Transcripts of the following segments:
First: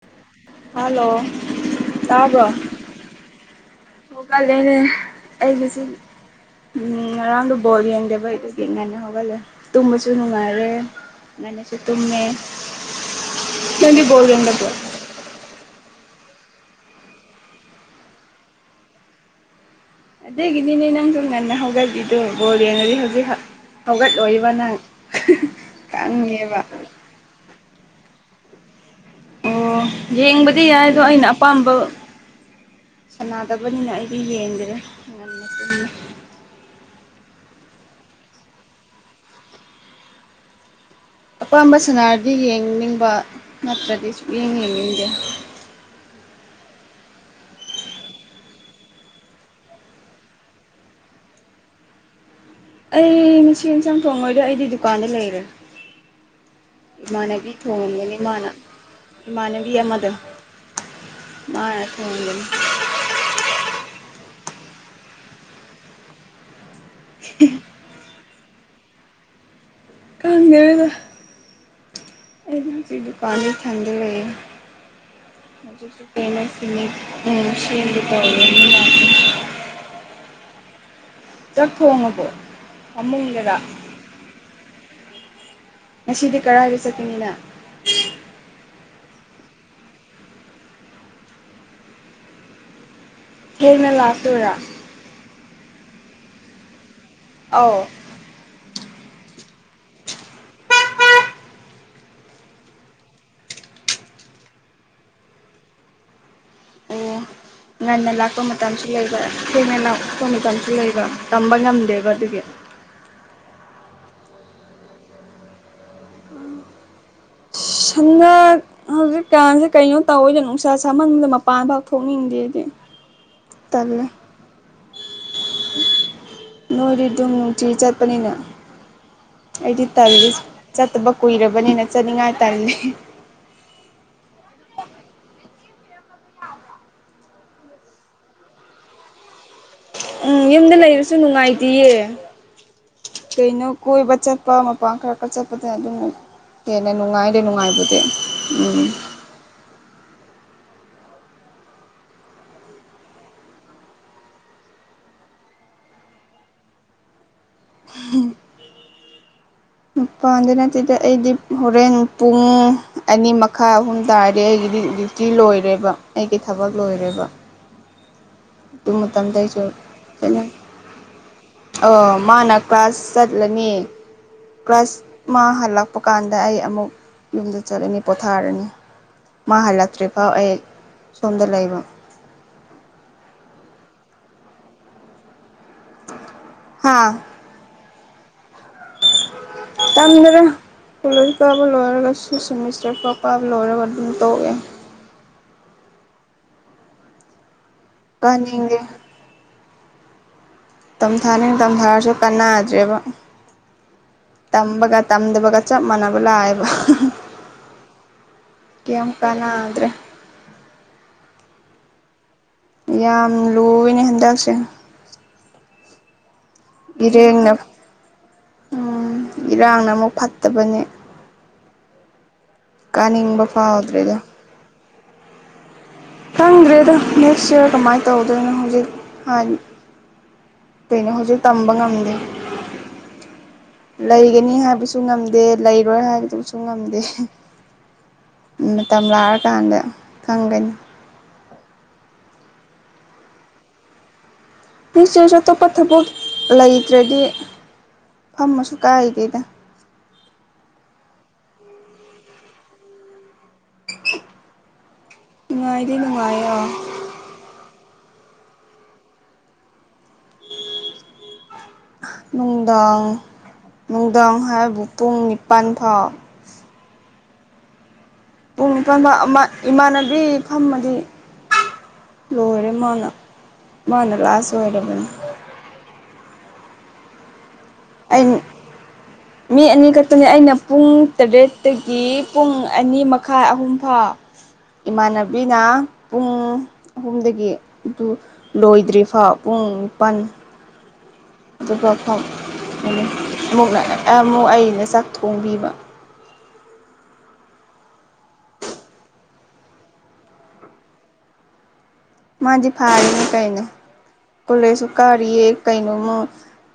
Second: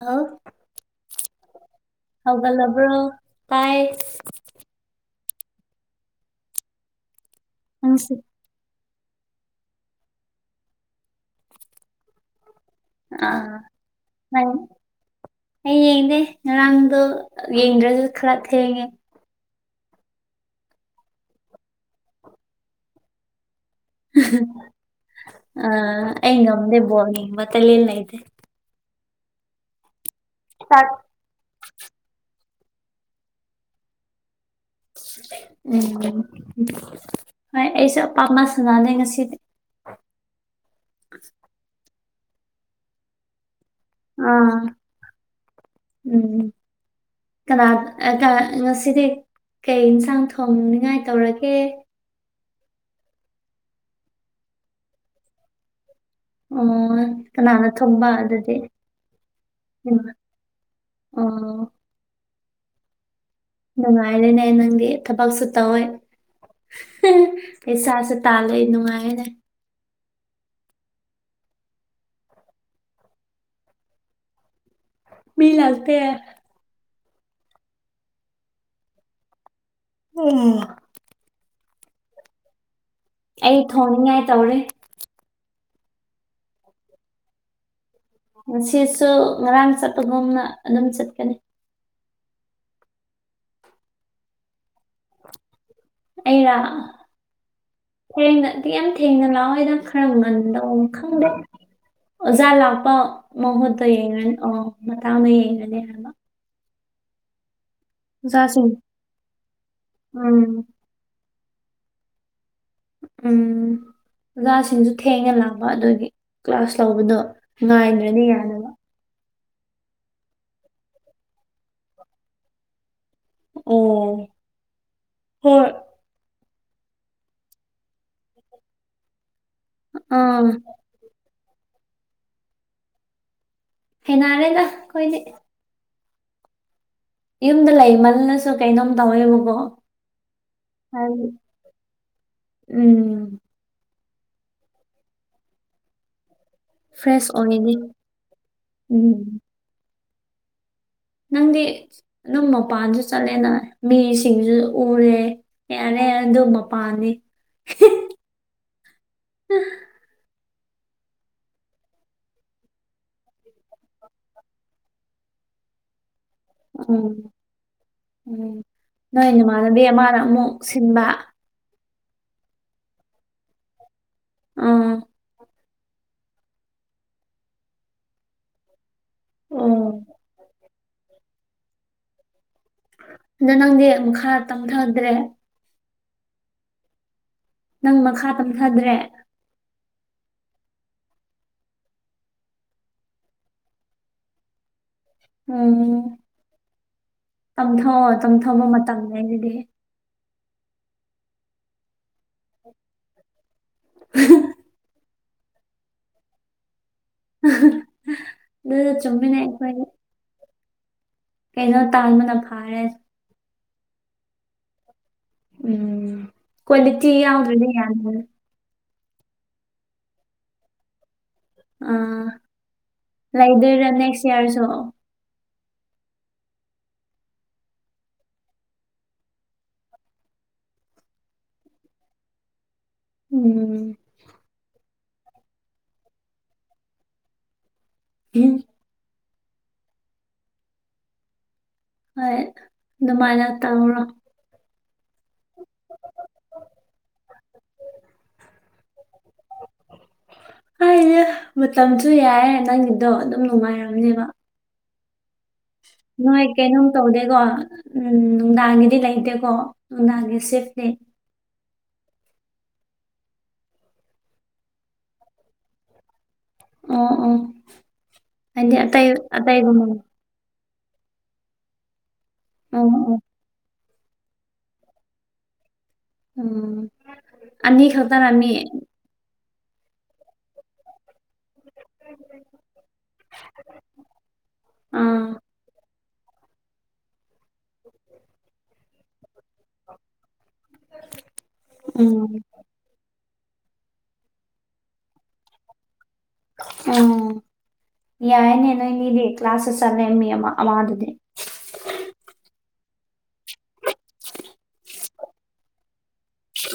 hello hello ꯇꯥꯕꯔꯣ ꯍꯧꯒꯠꯂꯕ꯭ꯔꯣ ꯇꯥꯏ ꯍꯧꯒꯠꯂꯦꯅꯦ ꯑꯩ ꯉꯁꯤ ꯉꯔꯥꯡꯗ ꯕꯣꯜ ꯅꯪꯁꯤ ꯌꯦꯡꯗꯦꯕ ꯑꯩꯗ ꯌꯦꯡꯉꯅ ꯉꯒꯜꯂꯦ ꯇꯨꯝꯕꯁꯨ ꯅꯨꯡꯉꯥꯏꯔꯦ ꯉꯅꯨꯡꯥꯏꯅꯁꯨ ꯇꯨꯝꯃꯦ ꯑꯥ ꯅꯪꯗꯤ ꯕꯣꯜ ꯅꯪ ꯌꯦꯡꯗꯕ꯭ꯔꯣ ꯑꯩ ꯌꯦꯡꯗꯦ ꯉꯔꯥꯡꯗꯣ ꯌꯦꯡꯗ꯭ꯔꯁꯨ ꯈꯔ ꯊꯦꯡꯉꯦ ꯑꯗꯨꯒꯤꯅꯤꯅꯦ ꯅꯪꯁꯨ ꯉꯟꯅ ꯍꯒꯠꯂꯤꯗꯣ ꯕꯣꯜ ꯌꯦꯡꯉꯥꯗꯤ ꯍꯧꯖꯤꯛ ꯍꯧꯒꯠꯂꯣꯏꯕ ꯅꯪ ꯑꯩ ꯈꯪꯉꯦꯕ ꯅꯝꯗꯦ ꯕꯣꯜ ꯌꯦꯡꯕ ꯇꯥꯂꯦꯟ ꯂꯩꯗꯦ ꯑꯣ ꯌꯦꯡꯕꯗꯤ ꯌꯥꯏ ꯆꯥꯛ ꯑꯗꯣ ꯑꯩꯅ ꯑꯄꯥꯝꯕ ꯁꯥꯟꯅꯗꯕꯅꯤꯅ ꯑꯩꯗꯤ ꯌꯦꯡꯗꯦ ꯎꯝ ꯍꯣꯏ ꯑꯩꯁꯨ ꯑꯄꯥꯝꯕ ꯁꯥꯟꯅꯅꯦ ꯉꯁꯤꯗꯤ ꯑꯄꯥꯝꯕ ꯁꯅꯥꯔꯗꯤ ꯌꯦꯡꯅꯤꯡꯕ ꯅꯠꯇ꯭ꯔꯗꯤ ꯁꯨꯛ ꯌꯦꯡ ꯑꯥ ꯌꯦꯡꯅꯤꯡꯗꯦ [inaudible] ꯀꯅꯥ ꯉꯁꯤꯗꯤ ꯀꯩ ꯏꯟꯁꯥꯡ ꯊꯣꯡꯅꯤꯉꯥꯏ ꯇꯧꯔꯒꯦ ꯑꯩ ꯉꯁꯤ ꯏꯟꯁꯥꯡ ꯊꯣꯡꯉꯣꯏꯗꯦ ꯑꯩꯗꯤ ꯗꯨꯀꯥꯟꯗ ꯂꯩꯔꯦ ꯑꯣ ꯏꯃꯥꯟꯅꯕꯤ ꯀꯅꯥꯅ ꯊꯣꯡꯕ ꯊꯣꯡꯒꯅꯤ ꯑꯗꯨꯗꯤ ꯏꯃꯥꯟꯅꯕꯤ ꯑꯃꯗ ꯑꯣ ꯃꯥꯅ ꯊꯣꯡꯒꯅꯤ ꯅꯨꯡꯉꯥꯏꯔꯦꯅꯦ ꯅꯪꯗꯤ ꯊꯕꯛꯁꯨ ꯇꯧꯋꯦ ꯄꯩꯁꯥꯁꯨ ꯇꯥꯜꯂꯦ ꯅꯨꯡꯉꯥꯏꯅꯦ ꯈꯪꯗꯦꯗꯥ ꯏꯗꯤ ꯆꯗꯤ ꯄꯅꯤ ꯊꯪꯗ ꯂꯩ ꯃꯤ ꯂꯥꯛꯇꯦ [unintelligible] ꯑꯣꯝ ꯆꯥꯛ ꯊꯣꯡꯉꯕꯣ ꯐꯃꯨꯡꯗꯔꯥ ꯑꯩ ꯊꯣꯡꯅꯤꯡꯉꯥꯏ ꯇꯧꯔꯤ ꯉꯁꯤꯗꯤ ꯀꯗꯥꯥꯏꯗ ꯆꯠꯀꯅꯤ ꯅꯪ ꯉꯁꯤꯁꯨ ꯉꯔꯥꯡ ꯆꯠꯄꯒꯨꯝꯅ ꯑꯗꯨꯝ ꯆꯠꯀꯅꯤ ꯇꯦꯡꯅ ꯂꯥꯛꯇꯣꯏꯔꯥ ꯑꯩꯔꯥ ꯑꯧ ꯇꯦꯡꯅ ꯌꯥꯝ ꯊꯦꯡꯅ ꯂꯥꯛꯑꯣꯏꯗ ꯈꯔ ꯉꯟꯗꯧ ꯈꯪꯗꯦ ꯑꯣꯖꯥ ꯂꯥꯛꯄ ꯃꯍꯨꯠꯇ ꯌꯦꯡꯉꯅꯤ ꯑ ꯃꯇꯥꯡꯗ ꯌꯦꯡꯒꯅꯤ ꯑꯣ ꯉꯟꯅ ꯂꯥꯛꯄ ꯃꯇꯝꯁꯨ ꯂꯩꯕ ꯊꯦꯡꯅ ꯂꯥꯛꯄ ꯎꯝ ꯃꯇꯝꯁꯨ ꯂꯩꯕ ꯇꯝꯕ ꯉꯝꯗꯦꯕ ꯑꯗꯨꯒꯤ ꯎꯝ ꯑꯣꯖꯥꯁꯤꯡꯁꯨ ꯊꯦꯡꯅ ꯂꯥꯛꯄ ꯑꯗꯨꯒꯤ ꯀ꯭ꯂꯥꯁ ꯂꯧꯕꯗꯣ ꯉꯥꯏꯗ꯭ꯔꯗꯤ ꯁꯅꯥ ꯌꯥꯗꯕ ꯍꯧꯖꯤꯛ ꯀꯥꯟꯁꯦ ꯀꯩꯅꯣꯝ ꯇꯧꯋꯤꯅꯦ ꯅꯨꯡꯁꯥ ꯁꯥꯃꯟꯕꯗ ꯃꯄꯥꯟ ꯐꯥꯎ ꯊꯣꯛꯅꯤꯡꯗꯦꯅꯦ ꯑꯣ ꯍꯣꯏ ꯅꯣꯏꯗꯤ ꯗꯨꯝ ꯅꯨꯡꯇꯤꯒꯤ ꯆꯠꯄꯅꯤꯅ ꯑꯩꯗꯤ ꯇꯜꯂꯤ ꯑꯥ ꯆꯠꯇꯕ ꯀꯨꯏꯔꯕꯅꯤꯅ ꯆꯠꯅꯤꯡꯉꯥꯏ ꯇꯜꯂꯤ ꯍꯩꯅꯔꯦꯗ ꯈꯣꯏꯗꯤ ꯌꯨꯝꯗ ꯂꯩꯃꯜꯂꯁꯨ ꯀꯩꯅꯣꯝ ꯇꯧꯋꯦꯕꯀꯣ ꯎꯝ ꯌꯨꯝꯗ ꯂꯩꯔꯁꯨ ꯍꯥꯏꯕꯗꯤ ꯅꯨꯡꯉꯥꯏꯇꯤꯌꯦ ꯎꯝ ꯀꯩꯅꯣ ꯀꯣꯏꯕ ꯆꯠꯄ ꯃꯄꯥꯟ ꯈꯔ ꯈꯔ ꯆꯠꯄꯗ ꯑꯗꯨꯝ ꯍꯦꯟꯅ ꯐ꯭ꯔꯦꯁ ꯅꯨꯡꯉꯥꯏꯗ ꯑꯣꯏꯅꯤ ꯅꯨꯡꯉꯥꯏꯕꯗꯤ ꯎꯝ ꯅꯪꯗꯤ ꯑꯗꯨꯝ ꯃꯄꯥꯟꯁꯨ ꯆꯠꯂꯦꯅ ꯃꯤꯁꯤꯡꯁꯨ ꯎꯔꯦ ꯌꯥꯔꯦ ꯑꯗꯨ ꯃꯄꯥꯥꯟꯅꯤ ꯍꯝ [inaudible] ꯃꯄꯥꯟꯗ ꯅꯠꯇꯦꯗ ꯑꯩꯗꯤ ꯍꯣꯔꯦꯟ ꯄꯨꯡ ꯑꯅꯤ ꯃꯈꯥꯏ ꯑꯍꯨꯝ ꯇꯥꯔꯗꯤ ꯑꯩꯒꯤꯗꯤ ꯗ꯭ꯌꯨꯇꯤ ꯂꯣꯏꯔꯦꯕ ꯑꯩꯒꯤ ꯊꯕꯛ ꯂꯣꯏꯔꯦꯕ ꯎꯝ ꯎꯝ ꯑꯗꯨ ꯅꯣꯏ ꯃꯇꯝꯗ ꯑꯩꯁꯨ ꯅꯃꯥꯟꯅꯕꯤ ꯑꯃꯅ ꯆꯠꯅꯤꯡ ꯑꯃꯨꯛ ꯁꯤꯟꯕ ꯑ ꯃꯥꯅ ꯀ꯭ꯂꯥꯁ ꯆꯠꯂꯅꯤ ꯎꯝ ꯀ꯭ꯂꯥꯁ ꯃꯥ ꯍꯜꯂꯛ ꯄ ꯀꯥꯟꯗ ꯑꯩ ꯑꯃꯨꯛ ꯌꯨꯝꯗ ꯆꯠꯂꯅꯤ ꯄꯣꯊꯥꯔꯅꯤ ꯃꯥ ꯎꯝ ꯍꯜꯂꯛꯇ꯭ꯔꯤꯐꯥꯎ ꯑꯩ ꯁꯣꯝꯗ ꯂꯩꯕ ꯑꯗꯣ ꯅꯪꯗꯤ ꯃꯈꯥ ꯇꯝꯊꯗ꯭ꯔꯦ ꯍꯥꯥ ꯅꯪ ꯃꯈꯥ ꯇꯝꯊꯗ꯭ꯔꯦ ꯇꯝꯗ꯭ꯔꯦ ꯀꯣꯂꯣꯖ ꯀꯥꯕ ꯂꯣꯏꯔꯒ ꯁꯤꯛ ꯁꯤꯃꯤꯁꯇꯔ ꯐꯥꯎ ꯀꯥꯕ ꯂꯣꯏꯔꯒ ꯑꯗꯨꯝ ꯇꯣꯛꯑꯦ ꯎꯝ ꯇꯝꯊꯣꯛꯑꯣ ꯇꯝꯊꯣꯛꯑꯣ ꯀꯥꯅꯤꯡꯗꯦ ꯃꯇꯝ ꯂꯩꯔꯗꯤ ꯇꯝꯊꯥꯅꯤ ꯇꯝꯊꯥꯔꯁꯨ ꯀꯥꯟꯅꯗ꯭ꯔꯦꯕ ꯇꯝꯕꯒ ꯇꯝꯗꯕꯒ ꯆꯞ ꯃꯥꯟꯅꯕ ꯂꯥꯛꯑꯦꯕ ꯑꯗꯨ ꯀꯦꯝ ꯆꯨꯝꯃꯤꯅꯦ ꯑꯩꯈꯣꯏ ꯀꯥꯟꯅꯗ꯭ꯔꯦ ꯀꯩꯅꯣ ꯇꯥꯥꯟꯕꯗ ꯐ ꯌꯥꯝ ꯂꯨꯏꯅꯦ ꯍꯟꯗꯛꯁꯦ ꯎꯝ ꯀ꯭ꯋꯥꯂꯤꯇꯤ ꯏꯔꯦꯡꯅ ꯌꯥꯎꯗ꯭ꯔꯗꯤ ꯌꯥꯗꯦ ꯎꯝ ꯏꯔꯥꯡꯅ ꯑꯃꯨꯛ ꯐꯠꯇꯕꯅꯦ ꯑꯥ ꯀꯥꯅꯤꯡꯕ ꯂꯩꯗꯣꯏꯔꯥ ꯐꯥꯎꯗ꯭ꯔꯦꯗ ꯅꯦꯛꯁ ꯏꯌꯥꯔꯁꯨ ꯈꯪꯗ꯭ꯔꯦꯗ ꯅꯦꯛꯁ ꯏꯌꯥꯔ ꯀꯃꯥꯏꯅ ꯇꯧꯗꯣꯏꯅꯣ ꯍꯧꯖꯤꯛ ꯀꯩꯅꯣ ꯍꯧꯖꯤꯛ ꯇꯝꯕ ꯉꯝꯗꯦ ꯎꯝ ꯂꯩꯒꯅꯤ ꯍꯥꯏꯕꯁꯨ ꯉꯝ ꯗꯦ ꯂꯩꯔꯣꯏ ꯍꯥꯏꯕꯗꯨꯕꯁꯨ ꯉꯝꯗꯦ ꯃꯇꯝ ꯂꯥꯑ ꯀꯥꯟꯗ ꯈꯪꯒꯅꯤ ꯍꯣꯏ ꯑꯗꯨꯃꯥꯏꯅ ꯇꯧꯔꯣ ꯀꯔꯤꯁꯨ ꯑꯇꯣꯞꯄ ꯊꯕꯛ ꯂꯩꯇ꯭ꯔꯗꯤ ꯐꯝꯃꯁꯨ ꯀꯥꯏꯗꯦꯗ ꯍꯥꯏꯅꯦ ꯃꯇꯝꯁꯨ ꯌꯥꯏꯌꯦ ꯅꯪꯒꯤꯗꯣ ꯑꯗꯨꯝ ꯅꯨꯡꯉꯥꯏꯔꯝꯅꯦꯕ ꯅꯨꯡꯉꯥꯏꯗꯤ ꯅꯣꯏ ꯅꯨꯡꯉꯥꯏꯌꯦ ꯀꯩꯅꯣꯝ ꯇꯧꯗꯦꯀꯣ ꯎꯝ ꯅꯨꯡꯗꯥꯡꯒꯤꯗꯤ ꯂꯩꯇꯦꯀꯣ ꯅꯨꯡꯗꯥꯡꯒꯤ ꯁꯦꯐꯅꯦ ꯅꯨꯡꯗꯥꯡ ꯅꯨꯡꯗꯥꯡ ꯍꯥꯏꯕꯨ ꯄꯨꯡ ꯅꯤꯄꯜ ꯐꯥꯎ ꯑ ꯑꯥ ꯄꯨꯡ ꯅꯤꯄꯥꯥꯟ ꯏꯃꯥꯟꯅꯕꯤ ꯐꯝꯃꯗꯤ ꯂꯣꯏꯔꯦ ꯑꯣ ꯃꯥꯅ ꯑꯣ ꯃꯅ ꯂꯥꯛꯑꯁꯨ ꯑꯣꯏꯔꯕꯨ ꯎꯝ ꯑ ꯈ ꯇꯅ ꯑꯩ ꯑꯃꯤ ꯃꯤ ꯑꯅꯤꯈꯛꯇꯅꯤ ꯑꯩꯅ ꯄꯨꯡ ꯇꯔꯦꯠ ꯗꯒꯤ ꯄꯨꯡ ꯑꯅꯤ ꯃꯈꯥꯏ ꯑꯍꯨꯝꯐꯥꯎ ꯑꯥ ꯏꯃꯥꯟꯅꯕꯤꯅ ꯄꯨꯡ ꯑꯍꯨꯝꯗꯒꯤ ꯑꯗꯨ ꯂꯣꯏꯗ꯭ꯔꯤꯐ ꯄꯨꯡ ꯅꯤꯄꯜ ꯑꯗꯨꯒ ꯎꯝ ꯑꯃꯨꯛ ꯑꯃꯨꯛ ꯑꯩꯅ ꯆꯥꯛ ꯊꯣꯡꯕꯤꯕ ꯎꯝ ꯌꯥꯏꯅꯦ ꯅꯣꯏꯅꯤꯗꯤ ꯀ꯭ꯂꯥꯁꯦ ꯆꯠꯅꯦ ꯃꯤ ꯑꯃ ꯑꯃꯥꯗꯨꯗꯤ ꯃꯥꯗꯤ ꯐꯥꯔꯤꯅꯤ ꯀꯩꯅꯣ ꯀꯣꯂꯦꯖꯁꯨ ꯀꯥꯔꯤꯌꯦ ꯀꯩꯅꯣꯃꯨ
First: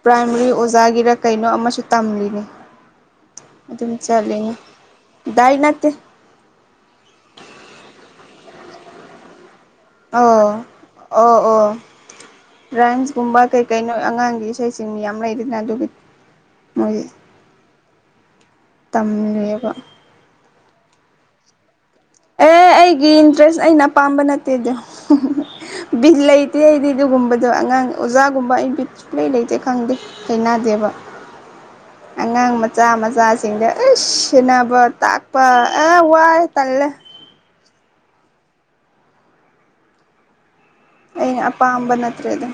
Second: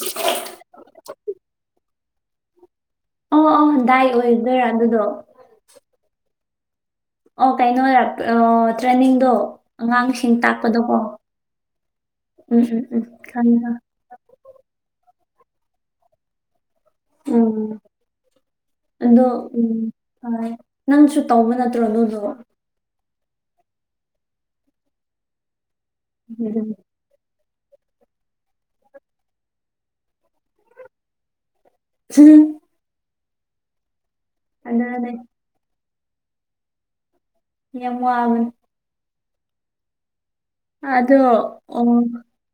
ꯄ꯭ꯔꯥꯏꯃꯔꯤ ꯑꯣꯖꯥꯒꯤꯔ ꯀꯩꯅꯣ ꯑꯃꯁꯨ ꯇꯝꯂꯤꯅꯤ ꯑꯣ ꯑꯣ ꯑꯗꯨ ꯑꯗꯨꯝ ꯗꯥꯏ ꯑꯣꯏꯗꯣꯏꯔꯥ ꯑꯗꯨꯗꯣ ꯆꯠꯗꯥꯥꯏꯅꯠꯇ ꯑꯣ ꯀꯩꯅꯣ ꯇ꯭ꯔꯦꯟꯅꯤꯡꯗꯣ ꯑꯣ ꯑꯣ ꯑꯣ ꯎꯝ ꯎꯝ ꯎꯝ ꯔꯥꯏꯝꯁꯀꯨꯝꯕ ꯈꯪꯉꯦ ꯀꯩꯀꯩꯅꯣ ꯑꯉꯥꯡꯒꯤ ꯏꯁꯩꯁꯤꯡ ꯃꯤ ꯌꯥꯝ ꯂꯩꯗꯅ ꯑꯗꯨꯒꯤ ꯃꯣꯏ ꯎꯝ ꯑꯗꯣ ꯎꯝ ꯇꯝꯂꯦꯕ ꯅꯪꯁꯨ ꯇꯧꯕ ꯅꯠꯇ꯭ꯔꯣ ꯅꯣꯏꯗꯣ ꯒꯤ ꯏꯟꯇꯔꯦꯁ ꯑꯩꯅ ꯑꯄꯥꯝꯕ ꯅꯠꯇꯦꯗ ꯕꯤꯜ ꯂꯩꯇꯦ ꯑꯩꯗꯤ ꯑꯗꯨꯒꯨꯝꯕ ꯑꯗꯣ ꯑꯉꯥꯡ ꯑꯣꯖꯥꯒꯨꯝꯕ ꯑꯩꯗꯤ ꯁꯨꯛꯂꯩ ꯂꯩꯇꯦ ꯈꯪꯗꯦ ꯂꯩꯅꯗꯦꯕ ꯑꯉꯥꯡ ꯃꯆꯥ ꯃꯆꯥꯁꯤꯡꯗ ꯑꯁ ꯁꯟꯅꯕ ꯑꯗꯨꯅꯦ ꯇꯥꯛꯄ ꯑ ꯋꯥꯏ ꯇꯜꯂꯦ ꯌꯥꯝꯃꯒꯟ ꯑꯗꯣ ꯑꯩꯅ ꯑꯣ ꯑꯄꯥꯝꯕ ꯅꯠꯇ꯭ꯔꯦꯗ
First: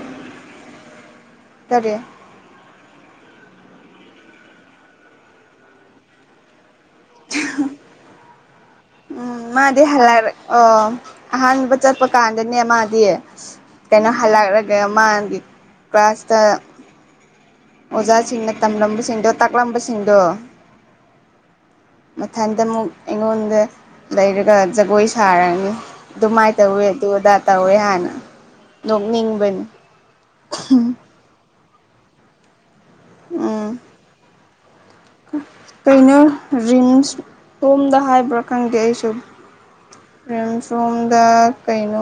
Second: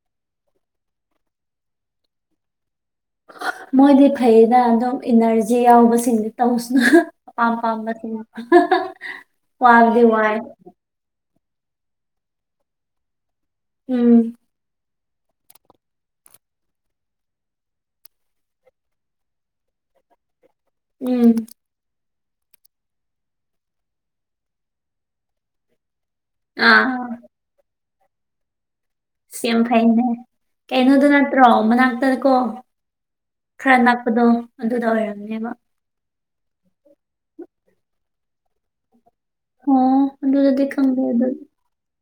ꯇꯔꯦꯠ ꯃꯣꯏꯗꯤ ꯐꯩꯅ ꯑꯗꯨꯝ ꯏꯅꯔꯖꯤ ꯌꯥꯎꯕꯁꯤꯡꯗꯤ ꯇꯧꯁꯤ ꯑꯃꯝꯕ ꯁꯤꯡ ꯎꯝ ꯃꯥꯗꯤ ꯍꯜꯂꯦ ꯑꯣ ꯑꯍꯥꯟꯕ ꯆꯠꯄ ꯀꯥꯟꯗꯅꯦ ꯃꯥꯗꯤ ꯀꯩꯅꯣ ꯎꯝ ꯍꯜꯂꯛꯂꯒ ꯃꯥꯒꯤ ꯀ꯭ꯂꯥꯁꯇ ꯑꯣꯖꯥꯁꯤꯡꯅ ꯇꯝꯂꯝꯕꯁꯤꯡꯗꯣ ꯇꯥꯛꯂꯝꯕꯁꯤꯡꯗꯣ ꯎꯝ ꯃꯊꯟꯇ ꯑꯃꯨꯛ ꯑꯩꯉꯣꯟꯗ ꯂꯩꯔꯒ ꯖꯒꯣꯏ ꯁꯥꯔꯅꯤ ꯗꯨꯃꯥꯏ ꯇ ꯍꯋꯦ ꯑꯥ ꯑꯗꯨꯗꯨꯗꯥꯥꯛ ꯇ ꯍꯋꯦ ꯍꯅ ꯁꯤꯝ ꯐꯥꯏꯅꯦ ꯀꯩꯅꯩꯅꯣ ꯑꯗꯨ ꯅꯠꯇ꯭ꯔꯣ ꯃꯅꯥꯛꯇ ꯀꯣ ꯎꯝ ꯈꯔ ꯂꯥꯛꯄꯗꯣ ꯑꯗꯨꯗ ꯑꯣꯏꯔꯝꯅꯦꯕ ꯔꯤꯝꯁꯇꯣꯝꯗ ꯍꯥꯏꯕ꯭ꯔꯥ ꯈꯪꯗꯦ ꯑꯩꯁꯨ ꯑꯣ ꯑꯗꯨꯗꯗꯤ ꯈꯪꯗꯦ [unintelligible] ꯗ ꯑꯗꯨ ꯀꯩꯅꯣ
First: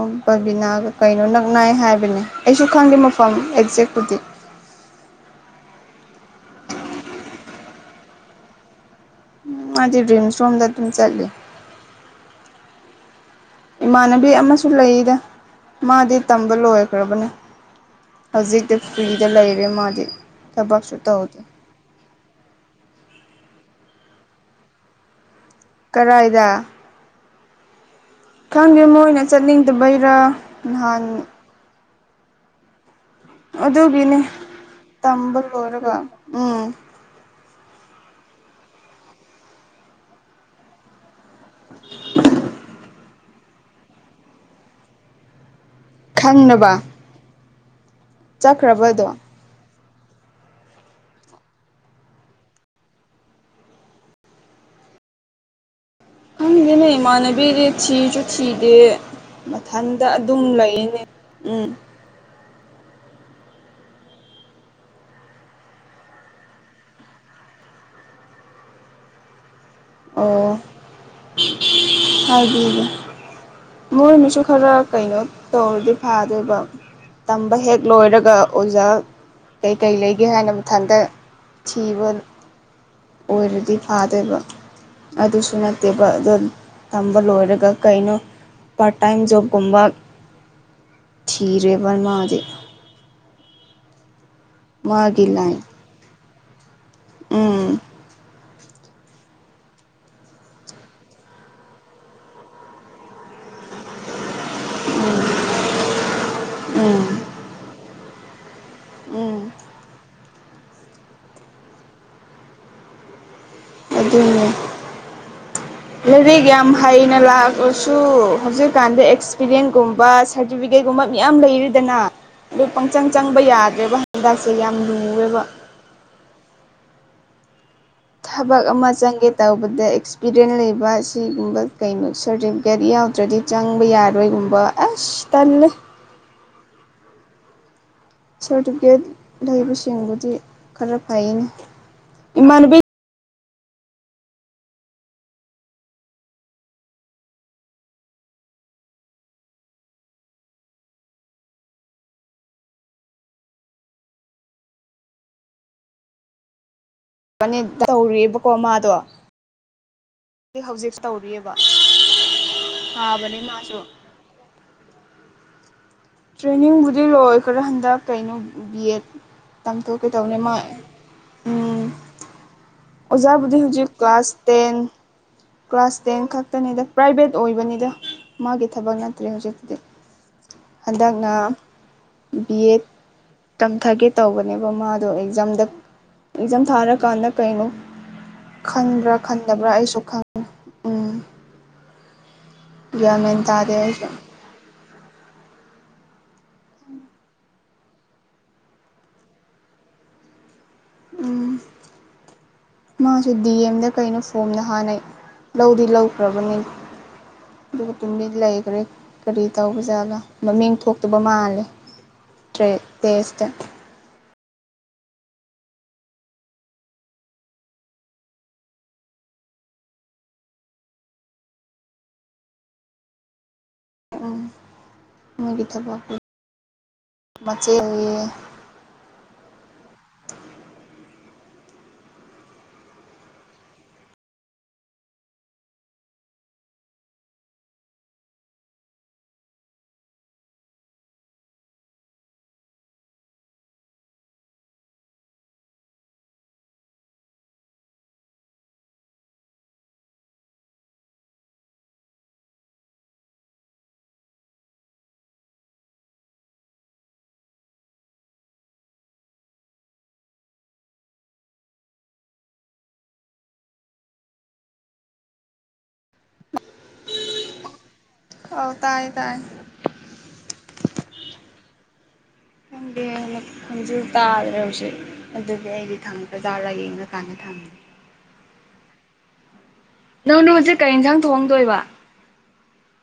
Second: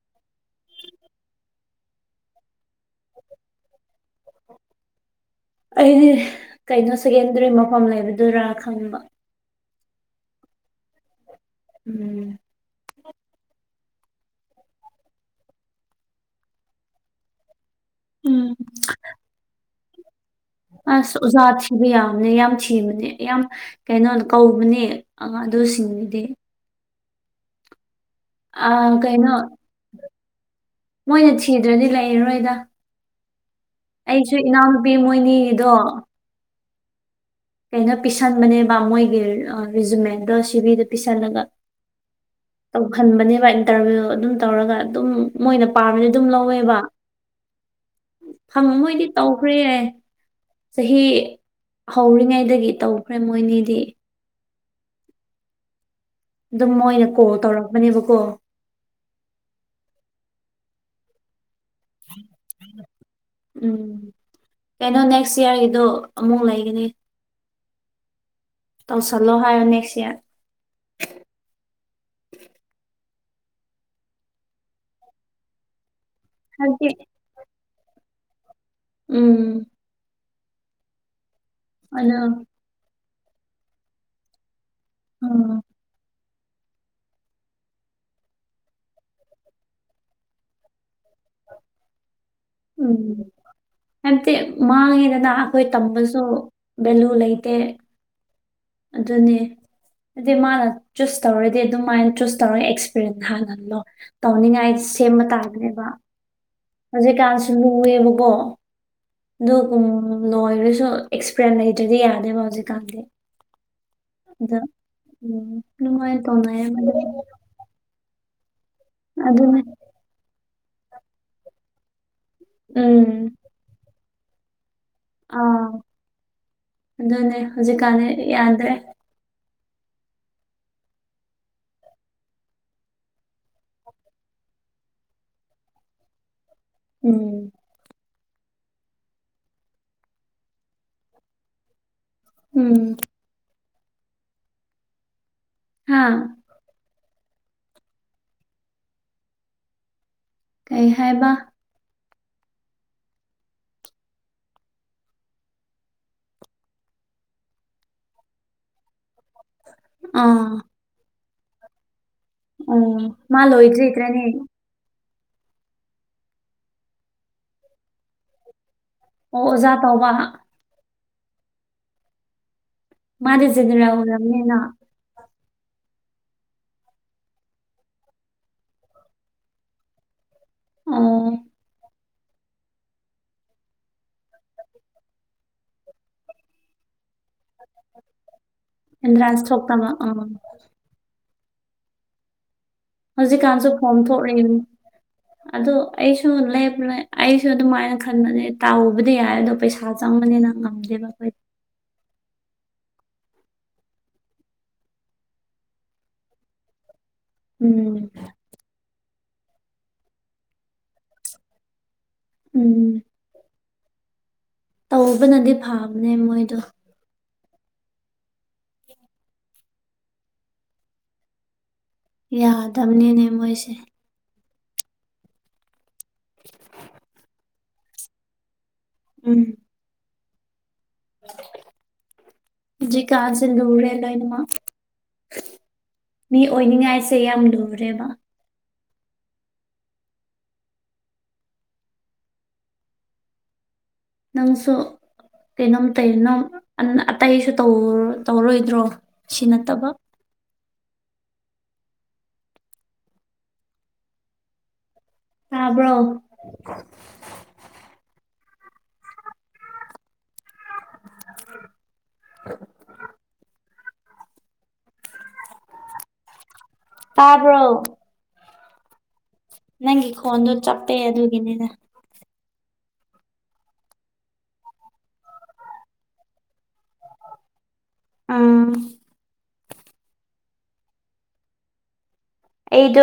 ꯀꯩꯅꯣ ꯅꯨꯡꯅꯥꯥꯏ ꯍꯥꯏꯕꯅꯦ ꯑꯩꯁꯨ ꯈꯪꯗꯦ ꯃꯐꯝ ꯑꯦꯛꯖꯦꯛꯄꯨꯗꯤ ꯑꯩꯗꯤ ꯀꯩꯅꯣ ꯁꯦꯀꯦꯟꯗꯔꯤ ꯃꯐꯝ ꯂꯩꯕꯗꯨꯔꯥ ꯈꯪꯕ ꯃꯥꯖꯤ ꯗ꯭ꯔꯤꯝꯁ ꯔꯣꯝꯗꯝ ꯆꯂꯤ ꯎꯝ ꯏꯃꯥꯟꯅꯕꯤ ꯑꯃꯁꯨ ꯂꯩꯔꯤꯗ ꯃꯥꯗꯤ ꯇꯝꯕ ꯂꯣꯏꯈ꯭ꯔꯕꯅꯦ ꯎꯝ ꯍꯧꯖꯤꯛꯇꯤ ꯐ꯭ꯔꯤꯗ ꯂꯩꯔꯦ ꯃꯥꯗꯤ ꯊꯕꯛꯁꯨ ꯑꯁ ꯇꯧꯗꯦ ꯑꯣꯖꯥ ꯊꯤꯕ ꯌꯥꯕꯅꯦ ꯌꯥꯝ ꯊꯤꯕꯅꯦ ꯌꯥꯝ ꯀꯩꯅꯣ ꯀꯧꯕꯅꯦ ꯉꯥꯡ ꯑꯗꯨꯁꯤꯡꯗꯨꯗꯤ ꯀꯔꯥꯏꯗ ꯑ ꯈꯪꯗꯦ ꯃꯣꯏꯅ ꯀꯩꯅꯣ ꯆꯠꯅꯤꯡꯗꯕꯩꯔꯥ ꯅꯍꯥꯟ ꯃꯣꯏꯅ ꯊꯤꯗ꯭ꯔꯗꯤ ꯂꯩꯔꯔꯣꯏꯗ ꯑꯗꯨꯒꯤꯅꯦ ꯑꯩꯁꯨ ꯏꯅꯥꯎꯄꯤ ꯇꯝꯕ ꯃꯣꯏꯅꯤꯒꯤꯗꯣ ꯂꯣꯏꯔꯒ ꯎꯝ ꯀꯩꯅꯣ ꯄꯤꯁꯟꯕꯅꯦꯕ ꯃꯣꯏꯒꯤ ꯔꯤꯖꯨꯃꯦꯟꯗꯣ ꯁꯤꯚꯗꯣ ꯄꯤꯁꯜꯂꯒ ꯇꯧꯍꯟꯕꯅꯦꯕ ꯏꯟꯇꯔꯚꯤꯌꯨ ꯑꯗꯨꯝ ꯇꯧꯔꯒ ꯑꯗꯨꯝ ꯃꯣꯏꯅ ꯄꯥꯕꯗꯤ ꯑꯗꯨꯝ ꯈꯪꯅꯕ ꯂꯧꯋꯦꯕ ꯐꯝ ꯃꯣꯏꯗꯤ ꯆꯠꯈ꯭ꯔꯕꯗꯣ ꯇꯧꯈ꯭ꯔꯦ ꯆꯍꯤ ꯍꯧꯔꯤꯉꯩꯗꯒꯤ ꯇꯧꯈ꯭ꯔꯦ ꯃꯣꯏꯅꯤꯗꯤ ꯑꯗꯨꯝ ꯍꯒꯤꯅꯦ ꯃꯣꯏꯅ ꯀꯣꯜ ꯃꯅꯕꯤꯔꯦꯁꯤ ꯇꯧꯔꯛꯄꯅꯦꯕꯀꯣ ꯆ ꯊꯤꯗꯦ ꯃꯊꯟꯗ ꯑꯗꯨꯝ ꯂꯩꯅꯦ ꯎꯝ ꯎꯝ ꯎꯝ ꯀꯩꯅꯣ ꯅꯦꯛꯁ ꯏꯌꯥꯔꯒꯤꯗꯣ ꯑꯃꯨꯛ ꯂꯩꯒꯅꯤ ꯇꯧ ꯆꯂꯣ ꯍꯥꯏ ꯑꯅꯤ ꯑꯣ ꯍꯥꯏꯕꯤꯒ ꯃꯣꯏꯅꯁꯨ ꯈꯔ ꯀꯩꯅꯣ ꯇꯧꯔꯗꯤ ꯐꯥꯗꯣꯏꯕ ꯍꯥꯏꯕꯗꯤ ꯇꯝꯕ ꯍꯦꯛ ꯂꯣꯏꯔꯒ ꯑꯣꯖꯥ ꯎꯝ ꯀꯩꯀꯩ ꯂꯩꯒꯦ ꯍꯥꯏꯅ ꯃꯊꯟꯗ ꯊꯤꯕ ꯑꯗꯣ ꯑꯣꯏꯔꯗꯤ ꯐꯥꯗꯣꯏꯕ ꯑꯗꯨꯁꯨ ꯎꯝ ꯅꯠꯇꯦꯕ ꯑꯗ ꯇꯝꯕ ꯂꯣꯏꯔꯒ ꯀꯩꯅꯣ ꯄꯥꯔꯠ ꯇꯥꯏꯝ ꯖꯣꯕꯀꯨꯝꯕ ꯈꯤꯔꯦ ꯔꯃꯗ ꯎꯝ ꯍꯥꯏꯕꯗꯤ ꯃꯥꯒꯤ ꯃꯥꯡꯉꯦꯗꯅ ꯂꯥꯏꯟ ꯑꯩꯈꯣꯏ ꯇꯝꯕꯁꯨ ꯕꯂꯨ ꯂꯩ ꯂꯩꯇ ꯎꯝ ꯑꯗꯨꯅꯦ ꯑꯗꯨꯗꯤ ꯃꯥꯅ ꯆꯨꯁ ꯇꯧꯔꯗꯤ ꯑꯗꯨꯃꯥꯏꯅ ꯆꯨꯁ ꯇꯧꯔ ꯑꯦꯛꯁꯄꯤꯔꯤꯌꯦꯟꯁ ꯍꯥꯟꯅꯜꯂꯣ ꯇꯧꯅꯤꯡꯉꯥꯏ ꯁꯦꯝꯕ ꯇꯥꯕꯅꯦꯕ ꯎꯝ ꯍꯧꯖꯤꯛꯀꯥꯟꯁꯨ ꯂꯨꯑꯦꯕꯀꯣ ꯎꯝ ꯑꯗꯨꯒ ꯂꯣꯏꯔꯁꯨ ꯑꯦꯛꯁꯄ꯭ꯔꯦꯟ ꯂꯩꯗ꯭ꯔꯗꯤ ꯌꯥꯗꯦꯕ ꯍꯧꯖꯤꯛꯀꯥꯟꯗꯤ ꯑꯗꯨꯅꯤ ꯑꯗ ꯎꯝ ꯑꯗꯨꯃꯥꯏꯅ ꯂꯥꯏꯔꯤꯛ ꯌꯥꯝ ꯇꯧꯅꯩꯌꯦꯕ ꯍꯩꯅ ꯂꯥꯛꯑꯂꯁꯨ ꯍꯧꯖꯤꯛ ꯀꯥꯟꯗ ꯑꯗꯨꯒꯤ ꯑꯗꯨꯅꯦ ꯑꯦꯛꯁꯄꯤꯔꯤꯌꯦꯟꯁꯀ ꯒꯨꯝꯕ ꯁꯥꯔꯇꯤꯐꯤꯀꯦꯠ ꯀꯨꯝꯕ ꯃꯌꯥꯝ ꯂꯩꯔꯤꯗꯅ ꯑꯗꯨ ꯄꯪꯆꯪ ꯎꯝ ꯆꯪꯕ ꯌꯥꯗ꯭ꯔꯦꯕ ꯍꯤꯗꯥꯛꯁꯦ ꯑꯥ ꯑꯗꯨꯅꯦ ꯍꯧꯖꯤꯛꯀꯥꯟꯅ ꯊꯕꯛ ꯌꯥꯗ꯭ꯔꯦ ꯑꯃ ꯆꯪꯒꯦ ꯇꯧꯕꯗ ꯑꯦꯛꯁꯄꯤꯔꯤꯌꯦꯟ ꯂꯩꯕ ꯁꯤꯒꯨꯝꯕ ꯀꯩꯅꯣ ꯁꯥꯔꯇꯤꯐꯤꯀꯦꯠ ꯌꯥꯎꯗ꯭ꯔꯗꯤ ꯆꯪꯕ ꯌꯥꯔꯣꯏꯨꯝ ꯀꯨ ꯑꯦꯁ ꯇꯜꯦ ꯎꯝ ꯁꯥꯔꯇꯤꯐꯤꯀꯦꯠ ꯂꯩꯕꯁꯤꯡꯕꯨꯗꯤ ꯈꯔ ꯐꯩꯅꯤ ꯎꯝ ꯍꯥꯥ ꯀꯩ ꯍꯥꯏꯕ ꯇꯧꯔꯤꯑꯕꯀꯣ ꯃꯥꯗꯣ ꯑꯥ ꯍꯧꯖꯤꯛ ꯍꯧꯖꯤꯛ ꯇꯧꯔꯤꯑꯕ ꯋꯥ ꯑꯣ ꯃꯥ ꯂꯣꯍꯤꯠ ꯆꯈ꯭ꯔꯦꯅꯤ ꯇ꯭ꯔꯦꯅꯤꯡꯕꯨꯗꯤ ꯂꯣꯏ ꯈꯔꯥ ꯍꯟꯗꯛ ꯀꯩꯅꯣ ꯕꯤ ꯑꯦꯠ ꯑꯣꯖꯥ ꯇꯝꯊꯣꯛꯀꯦ ꯇꯧꯕ ꯇꯧꯅꯦ ꯃꯥ ꯎꯝ ꯃꯥꯗꯤ ꯑꯣꯖꯥꯕꯨꯗꯤ ꯍꯧꯖꯤ ꯖꯦꯅꯦꯔꯦꯜ ꯀ꯭ꯂꯥꯁ ꯑꯣꯏꯔꯕꯅꯤꯅ ꯇꯦꯟ ꯀ꯭ꯂꯥꯁ ꯇꯦꯟ ꯈꯛꯇꯅꯤꯗ ꯄ꯭ꯔꯥꯏꯚꯦꯠ ꯑꯣꯏꯕꯅꯤꯗ ꯃꯥꯒꯤ ꯊꯕꯛ ꯅꯠꯇ꯭ꯔꯦ ꯍꯧꯖꯤꯛꯇꯤꯗꯤ ꯑꯣ ꯍꯟꯗꯛꯅ ꯕꯤ ꯑꯦꯠ ꯇꯝꯊꯒꯦ ꯇꯧꯕꯅꯦꯕ ꯃꯥꯗꯣ ꯑꯦꯛꯖꯥꯝꯗ ꯑꯦꯛꯖꯥꯝ ꯊꯥꯔꯀꯥꯟꯗ ꯀꯩꯅꯣ ꯈꯟꯕ꯭ꯔꯥ ꯑꯦꯟꯇ꯭ꯔꯥꯟꯁ ꯈꯟꯗꯕ꯭ꯔꯥ ꯊꯣꯛꯇꯕ ꯑꯩꯁꯨ ꯑꯥ ꯈꯪꯉꯦ ꯒ꯭ꯌꯥꯟ ꯃꯦꯟ ꯍꯧꯖꯤꯛꯀꯥꯟꯁꯨ ꯇꯥꯗꯦ ꯐꯣꯝ ꯑꯩꯁꯨ ꯊꯣꯛꯛꯏꯅꯤ ꯑꯗꯣ ꯑꯩꯁꯨ ꯂꯦꯞ ꯑꯩꯁꯨ ꯑꯗꯨꯃꯥꯏꯅ ꯈꯟꯕꯅꯦ ꯇꯥꯎꯕꯗꯤ ꯌꯥꯔꯦ ꯑꯗꯣ ꯄꯩꯁꯥ ꯆꯪꯉ ꯃꯅꯦ ꯂꯒꯥꯝꯗꯦꯕꯄ ꯃꯥꯁꯨ ꯗꯤ ꯑꯦꯝꯗ ꯀꯩꯅꯣ ꯐꯣꯝꯗ ꯍꯥꯟꯅꯩ ꯂꯧꯗꯤ ꯂꯧꯈ꯭ꯔꯕꯅꯤ ꯑꯗꯨꯒ ꯎꯝ ꯇꯨꯃꯤ ꯂꯩꯈ꯭ꯔꯦ ꯀꯔꯤ ꯇꯧꯕꯖꯥꯠꯂ ꯃꯃꯤꯡ ꯊꯣꯛꯇꯕ ꯃꯥꯜꯂꯦ ꯇ꯭ꯔꯦ ꯎꯝ ꯇꯦꯁ ꯇꯧꯕꯅꯗꯤ ꯐꯕꯅꯦ ꯃꯣꯏꯗꯣ ꯌꯥꯗꯕꯅꯤꯅꯦ ꯃꯣꯏꯁꯦ ꯃꯣꯏꯒꯤ ꯊꯕ [inaudible] ꯃꯆꯦ ꯍꯌꯦ ꯎꯝ ꯖꯤ ꯀꯥꯖ ꯂꯨꯔ ꯔꯦ ꯂꯣꯣꯏꯅꯃ ꯃꯤ ꯑꯣꯏꯅꯤꯡꯉꯥꯏꯁꯦ ꯌꯥꯝ ꯂꯨꯔꯦꯕ ꯅꯪꯁꯨꯣ ꯀꯩꯅꯣꯝ ꯀꯩꯅꯣꯝ ꯑꯇꯩꯁꯨ ꯇꯧꯔꯣꯏꯗ꯭ꯔꯣ ꯁꯤ ꯅꯠꯇꯕ [inaudible] ꯇꯥꯕ꯭ꯔꯣ [unintelligible] ꯇꯥꯔꯕꯣ ꯍꯧ ꯇꯥꯏ ꯇꯥꯏ ꯅꯪꯒꯤ ꯈꯣꯟꯗꯣ ꯆꯞꯄꯦ ꯑꯗꯨꯒꯤꯅꯤꯗꯥ ꯈꯪꯗꯦꯅ ꯈꯟꯖꯤ ꯇꯥꯗ꯭ꯔꯦ ꯍꯧꯖꯤꯛ ꯑꯗꯨꯗꯤ ꯑꯩꯗꯤ ꯊꯪꯕ꯭ꯔꯖꯥꯔꯥ ꯌꯦꯡꯉ ꯀꯥꯟꯗ ꯊꯝꯦ [inaudible] ꯎꯝ ꯅꯪꯅ ꯍꯧꯖꯤꯛ ꯀꯔꯤ ꯌꯦꯟꯖꯥꯡ ꯊꯣꯡꯗꯣꯏꯕ ꯑꯩꯗꯣ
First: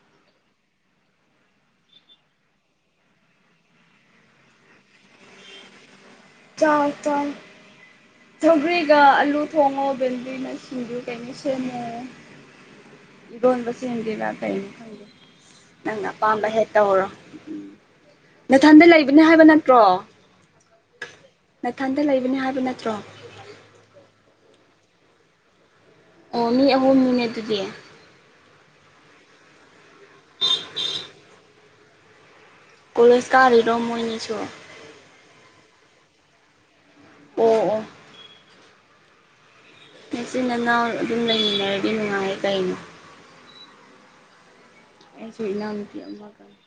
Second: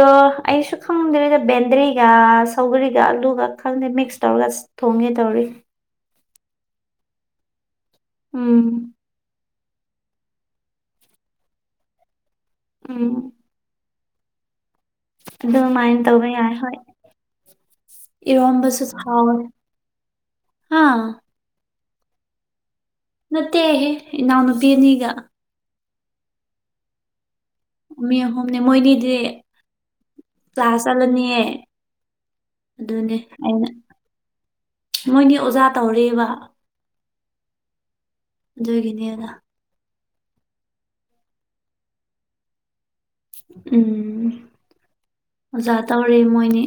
ꯑꯩꯁꯨ ꯈꯪꯗ꯭ꯔꯤꯗ ꯕꯦꯟꯗ꯭ꯔꯤꯒ ꯁꯧꯒꯔꯤꯒ ꯑꯂꯨꯒ ꯈꯪꯗ꯭ꯔꯦ ꯃꯤꯛꯁ ꯇꯧꯔ ꯁ ꯊꯣꯡꯒꯦ ꯇꯧꯔꯤ ꯆꯥꯎ ꯆꯥꯎ ꯎꯝ ꯁꯧꯒꯔꯤꯒ ꯑꯜꯂꯨ ꯊꯣꯡꯉꯣ ꯕꯗꯔꯤꯅ ꯁꯤꯡꯖꯨ ꯀꯩꯅꫭꯁ‌ꯦꯝꯃꫭ ꯎꯝ ꯏꯕꯣꯟꯣꯟꯕꯁ ꯆꯦꯟꯕꯤꯔ ꯀꯩꯅꯣ ꯈꯪꯗꯦ ꯑꯗꯨꯃꯥꯏꯅ ꯅꯪꯅ ꯇꯧꯕ ꯑꯄꯥꯝꯕ ꯌꯥꯏ ꯍꯦꯛ ꯍꯣꯏ ꯇꯧꯔꯣ ꯅꯊꯟꯗ ꯏꯔꯣꯝꯕꯁꯨ ꯂꯩꯕꯅꯦ ꯍꯥꯎꯋꯦ ꯍꯥꯏꯕ ꯅꯠꯇ꯭ꯔꯣ ꯑꯥ ꯏꯊꯟꯇ ꯂꯩꯕꯅꯤ ꯍꯥꯏꯕ ꯅꯠꯇ꯭ꯔꯣ ꯅꯠꯇꯦꯍꯦ ꯏꯅꯥꯎ ꯅꯨꯨꯄꯤ ꯑꯅꯤꯒ ꯑꯣ ꯃꯤ ꯑꯍꯨꯅꯤꯅ‌ꯦ ꯃꯗꯨꯗꯤ ꯃꯤ ꯑꯍꯨꯝꯅꯦ ꯃꯣꯏꯅꯤꯗꯤ ꯀ꯭ꯂꯥꯁ ꯆꯠꯂꯅꯤ ꯑꯗꯨꯅꯦ ꯀꯣꯂꯦꯖ ꯑꯩꯅ ꯀꯥꯔꯤꯔꯣ ꯃꯣꯏꯅꯤꯁꯨ ꯑꯣ ꯃꯣꯏꯒꯤ ꯑꯣꯖꯥ ꯇꯧꯔꯤꯕ ꯑꯣ ꯑꯣ ꯑꯗꯨꯒꯤꯅꯤ ꯑꯅ ꯅꯆꯤꯟ ꯅꯅꯥꯎ ꯑꯗꯨꯝ ꯂꯩꯃꯤꯟꯅꯔꯗꯤ ꯅꯨꯡꯉꯥꯏ ꯀꯩꯅꯣ ꯎꯝ ꯑꯁꯨ ꯑꯣꯖꯥ ꯏꯅꯥꯎꯅꯨꯄꯤ ꯇꯧꯔꯤ ꯑꯃꯒꯥ ꯃꯣꯏꯅꯤ